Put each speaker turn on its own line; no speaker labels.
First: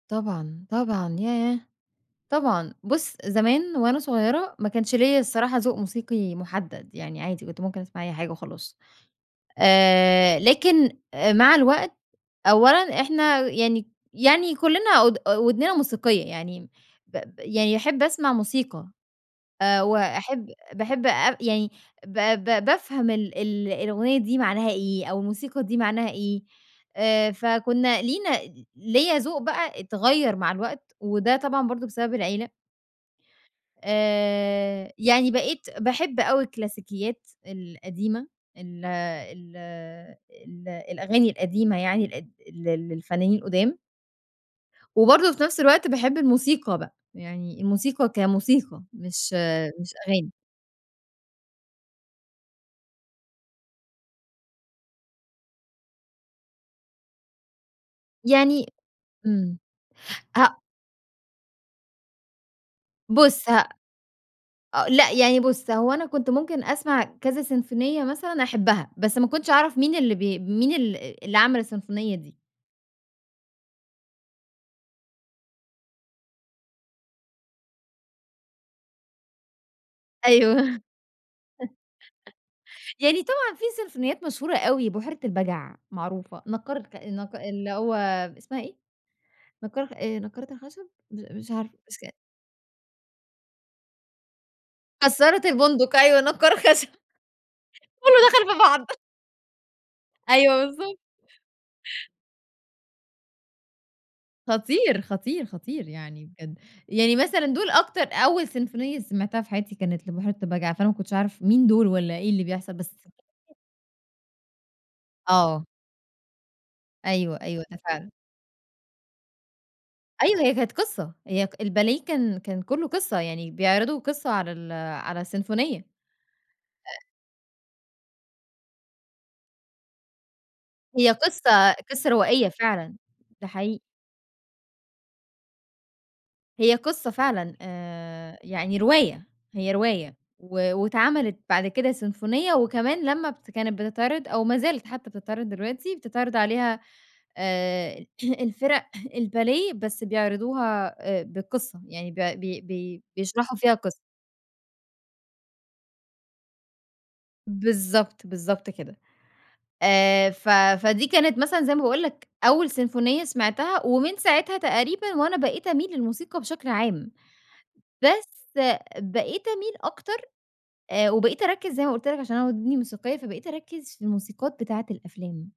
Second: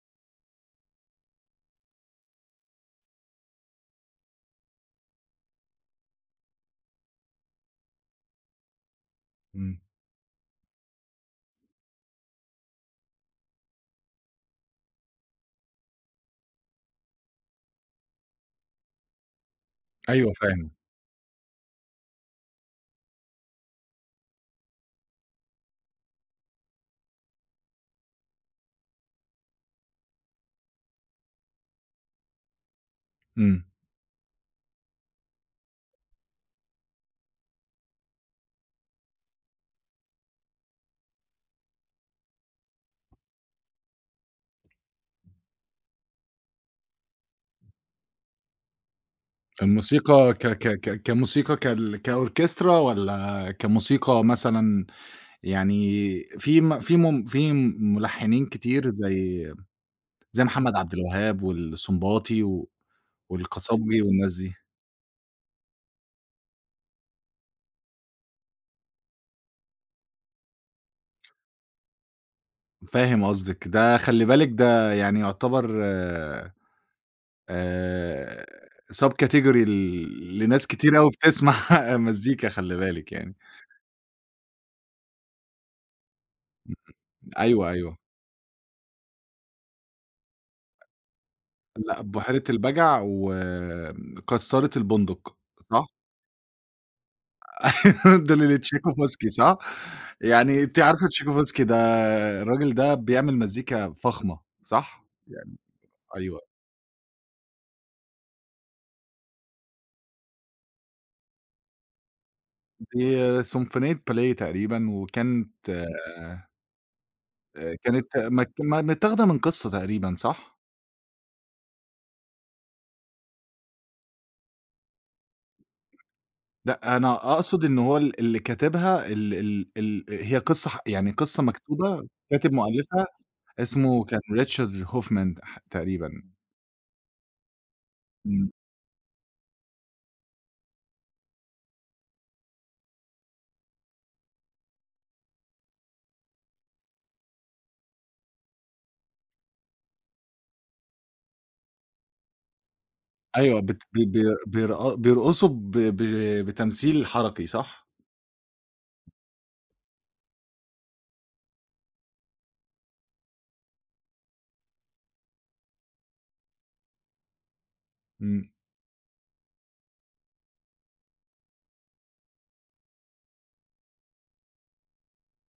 طبعًا، طبعًا ياه! طبعًا. بُص، زمان وأنا صغيرة ما كانش ليَّ الصراحة ذوق موسيقي محدد، يعني عادي كنت ممكن أسمع أي حاجة وخلاص.
إمم.
آآ، لكن آآ مع الوقت أولًا إحنا يعني يعني كلّنا أود أ ودننا موسيقية، يعني ب ب يعني أحب أسمع موسيقى آآ،
أيوه
وأحب
فاهم.
باحب أب يعني ب ب بافهم ال ال الأغنية دي معناها إيه، أو الموسيقى دي معناها إيه، آآ، فكُنا لينا ليَّ ذوق بَقى اتغيَّر مع الوقت، وده طبعًا برضه بسبب العيلة.
إمم.
آآ، يعني بقيت باحب أوي الكلاسيكيات القديمة، ال ال ال الأغاني القديمة يعني ال ل للفنانين القُدام. وبرضه في نَفْس الوقت باحب الموسيقى بَقى، يعني الموسيقى كموسيقى مش آآ، مش أغاني.
فالموسيقى ك ك ك كموسيقى كـال كOrchestra والّا كموسيقى مثلًا يعني في م في م في ملحنين
يعني
كتير زَي،
إمم،
زَي
ه
محمد عبد الوهاب والسنباطي
بُص ه
والقصبجي والناس دي؟
أ لأ، يعني بُص هو أنا كنت ممكن أسمع كذا سيمفونية مثلًا أحبها، بس ما كنتش أعرف مين اللي ب مين ال اللي عمل السيمفونية دي.
فاهم قصدِك. ده خلّي بالِك ده يعني يُعتَبَر آآ، آآ، subcategory ل
أيوه.
لناس كتير أوي بِتِسمَع مزيكا خلّي بالِك
يعني
يعني.
طبعًا في سيمفونيات مشهورة أوي، بحيرة البجع معروفة، نقّار الخ النق
[unintelligible] أيوه،
اللي هو
أيوه.
إسمها إيه؟ نقّار آآ، نقارة الخشب؟ م مش عارفة، مش
لأ
ك
بحيرة البجع وآآ، كسّارة البندق
كسارة
صح؟
البندق، أيوه نقّار الخشب. كلّه
دول
دخل في بعض.
لTchaikovskyصح؟ يعني
أيوه
أنتِ
بالضبط.
عارفة Tchaikovsky ده، الراجل ده بيعمل مزيكا فخمة،
خطير،
صح؟
خطير،
يعني،
خطير يعني
أيوه.
بجد. يعني مثلًا دول أكتر أول سيمفونية سمعتها في حياتي كانت لبحيرة البجع، فأنا ما كنتش أعرف مين دول والّا إيه اللي بيحصل، بس
دي
[unintelligible]
سيمفونية باليه تقريبًا،
آه.
وكانت آآ
أيوه، أيوه،
آآ،
ده فعلًا.
كانت م م متّاخدة من قصة تقريبًا
أيوه
صح؟
هي كانت قصة، هي الباليه كان كان كلّه قصة يعني بيعرضوا قصة على ال على السيمفونية، أ
لأ، أنا أقصد إن هو ال اللي كاتبها ال ال ال هي قصة ح يعني
هي
قصة
قصة
مكتوبة
قصة روائية
كاتب
فعلًا،
مؤلفها
ده حقيقي.
اسمه كان Richard Hoffman ح تقريبًا.
هي قصة فعلًا آآ،
إمم.
يعني رواية، هي رواية و واتعملِت بعد كده سيمفونية، وكمان لمّا بت كانت بتتعرض أو ما زالت حتى بتتعرض دلوقتي، بتتعرض عليها آآ، الفِرَق الباليه بس بيعرضوها آآ، بالقصة، يعني ب بي بي بيشرحوا
أيوه
فيها
بت
قصة.
بي بي بيرق بيرقصوا ب ب بتمثيل حركي صح؟
بالضبط، بالضبط كده. آآ، ف فدي كانت مثلًا زي ما باقول لك أول سيمفونية سمعتها، ومن ساعتها تقريبًا وأنا بقيت أميل للموسيقى بشكل عام. بس
إمم.
بقيت أميل أكتر آآ، وبقيت أركز زي ما قلت لك عشان أنا ودني موسيقية، فبقيت أركز في الموسيقات بتاعة الأفلام.